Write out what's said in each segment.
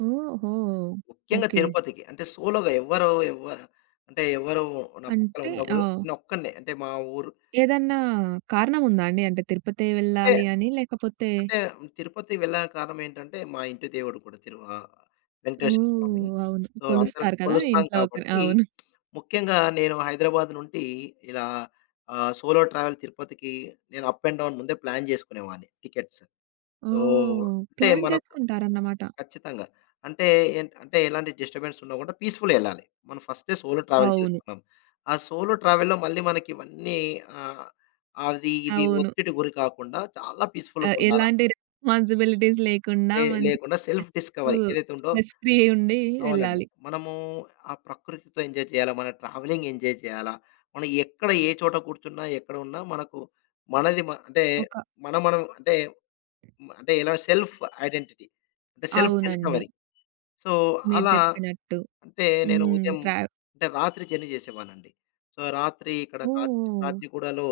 ఓహో! ముఖ్యంగా ఓకే. తిరుపతికి అంటే సోలో‌‌గా ఎవ్వరు ఎవ్వరెవ అంటే ఎవరు నా పక్కన అంటే? ఉండకూడదు. ఓహ్! నేను ఒక్కడినే. అంటే మా ఊరు ఏదన్నా కారణం ఉందా అండి? అంటే, తిరుపతే అంటే, వెళ్ళాలని లేకపోతే అంటే తిరుపతి వెళ్లడానికి కారణమేంటంటే మా ఇంటి దేవుడు కూడా తిరు ఆహ్, వెంకటేశ్వర స్వామి. ఓహ్! అవును. సో, అందరం కొలుస్తారు కదా! కొలుస్తాం ఇంట్లో ఒకరు కాబట్టి, అవును. ముఖ్యంగా నేను హైదరాబాద్ నుండి ఇలా ఆహ్, సోలో ట్రావెల్ తిరుపతికి నేను అప్ అండ్ డౌన్ ముందే ప్లాన్ చేసుకునేవాడిని టికెట్స్. సో, ఓహ్! అంటే, ప్లాన్ మనకు చేసుకుంటారన్నమాట. ఖచ్చితంగా. అంటే, అంటే ఎలాంటి డిస్టర్బెన్స్ ఉండకుండా పీస్‌ఫుల్‌‌గా ఎళ్ళాలి. మనం ఫస్టే సోలో ట్రావెల్ అవును. చేస్తున్నాం. ఆ సోలో ట్రావెల్‌లో మళ్ళీ మనకి ఇవన్నీ ఆహ్, అది ఇది అవును. ఒత్తిడి గురి కాకుండా చాలా అ! పీస్‌ఫుల్‌‌గా ఉండాల ఎలాంటి రెస్పాన్సిబిలిటీస్ లేకుండా లే మంచి లేకుండా సెల్ఫ్ [unintelligible] డిస్కవరీ ఏదైతే ఉందో స్ట్రెస్ ఫ్రీ ఉండి అవునండి. వెళ్ళాలి. మనము ఆ ప్రకృతితో ఎంజాయ్ చేయాల. మన ట్రావెలింగ్ ఎంజాయ్ చేయాల. మనం ఎక్కడ ఏ చోట కూర్చున్నా ఎక్కడున్నా మనకు మనది మ అంటే ఒక మనం, మనం అంటే, మ అంటే ఇలా సెల్ఫ్ ఐడెంటిటీ అంటే సెల్ఫ్ అవునండి. డిస్కవరీ. సో మీరు అలా చెప్పినట్టు అంటే నేను హ్మ్. ఉదయం ట్రావ్ అంటే రాత్రి జర్నీ చేసేవాడినండి. సో, రాత్రి ఇక్కడ ఓహ్! కాచిగూడలో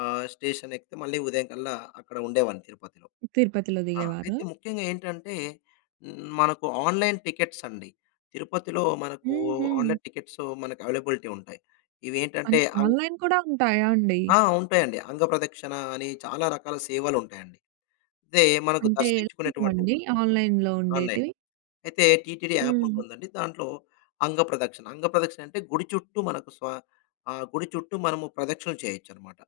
ఆహ్ స్టేషన్ ఎక్కితే మళ్ళీ ఉదయం కల్లా అక్కడ ఉండేవాడిని తిరుపతిలో. తిరుపతిలో ఆ! అయితే దిగేవారా? ముఖ్యంగా ఏంటంటే మనకు ఆన్‌లైన్ టికెట్స్ అండి. తిరుపతిలో మనకు హుహు. ఆన్‌లైన్ టికెట్స్ మనకు అవైలబిలిటీ ఉంటాయి. ఇవి ఏంటంటే అంట్ అంగ్ ఆన్‌లైన్ కూడా ఉంటాయా అండి? ఆ! ఉంటాయండి. అంగ ప్రదక్షిణ అని చాలా రకాల సేవలు ఉంటాయండి. అయితే మనకు అంటే దర్శించుకునేటువంటి ఎలాంటివండి ఆన్‌లైన్‌లో ఆన్‌లైన్. ఉండేటివి? అయితే టీటీడీ యాప్ హ్మ్. ఉంటుందండి. దాంట్లో అంగ ప్రదక్షిణ, అంగ ప్రదక్షిణ అంటే గుడి చుట్టూ మనకు స్వ ఆ గుడి చుట్టూ మనము ప్రదక్షిణ చేయొచ్చనమాట.